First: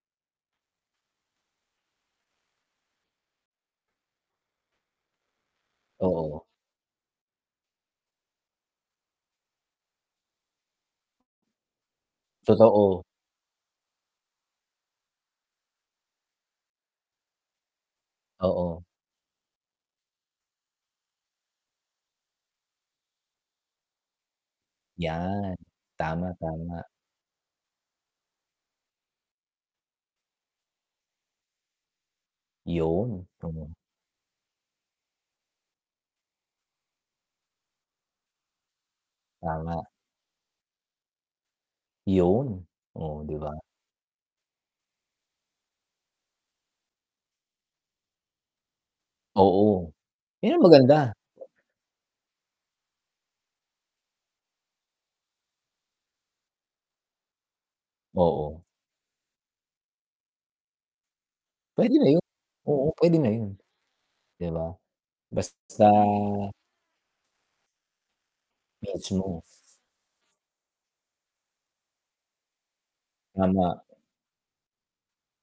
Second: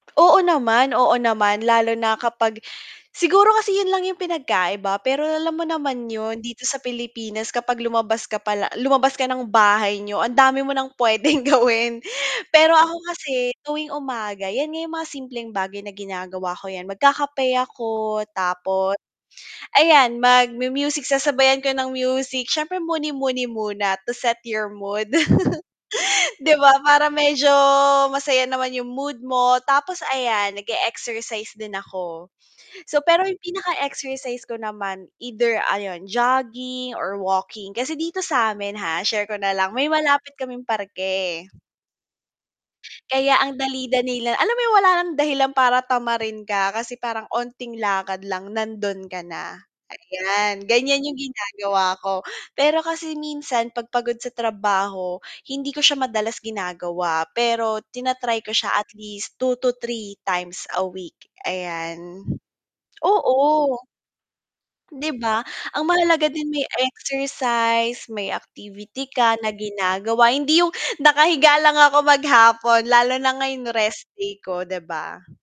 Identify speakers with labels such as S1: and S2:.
S1: Oo naman, oo naman. Lalo na kapag siguro kasi 'yon lang yung pinagkaiba, pero alam mo naman 'yon,
S2: Oo.
S1: dito sa Pilipinas kapag lumabas ka pala lumabas ka ng bahay niyo, ang dami mo ng puwedeng gawin. Pero ako
S2: Totoo.
S1: kasi tuwing umaga, 'yan nga yung mga simpleng bagay na ginagawa ko, 'yan, magkakape ako
S2: Oo.
S1: tapos ayan, magmu-music, sasabayan ko ng music. Siyempre muni-muni muna to set your mood.
S2: Yan. Tama,
S1: 'Di ba
S2: tama.
S1: para medyo masaya naman yung mood mo tapos ayan nag-e-exercise din ako. So pero
S2: 'Yon,
S1: yung
S2: gano'n.
S1: pinaka exercise ko naman either ayun, jogging or walking. Kasi dito sa'min ha, share ko na lang,
S2: Tama.
S1: may malapit kaming parke.
S2: 'Yon, oh, 'di
S1: Kaya ang
S2: ba?
S1: dali-dali lang alam mo yung wala nang dahilan para tamarin ka kasi parang 'onting lakad lang nando'n ka na,
S2: Oo, 'yon
S1: ayan.
S2: ang maganda.
S1: Ganyan yung ginagawa ko. Pero kasi minsan 'pag pagod sa trabaho hindi ko siya madalas ginagawa, pero tina-try ko
S2: Oo.
S1: siya at least 2-3 times a week,
S2: Puwede na
S1: ayan.
S2: 'yon. Oo, puwede na 'yon,
S1: Oo.
S2: 'di ba?
S1: 'Di ba?
S2: Basta
S1: Ang mahalaga din may exercise, may activity ka
S2: Mismo.
S1: na ginagawa. Hindi yung nakahiga lang ako maghapon lalo na ngayon
S2: Tama.
S1: rest day ko, 'di ba?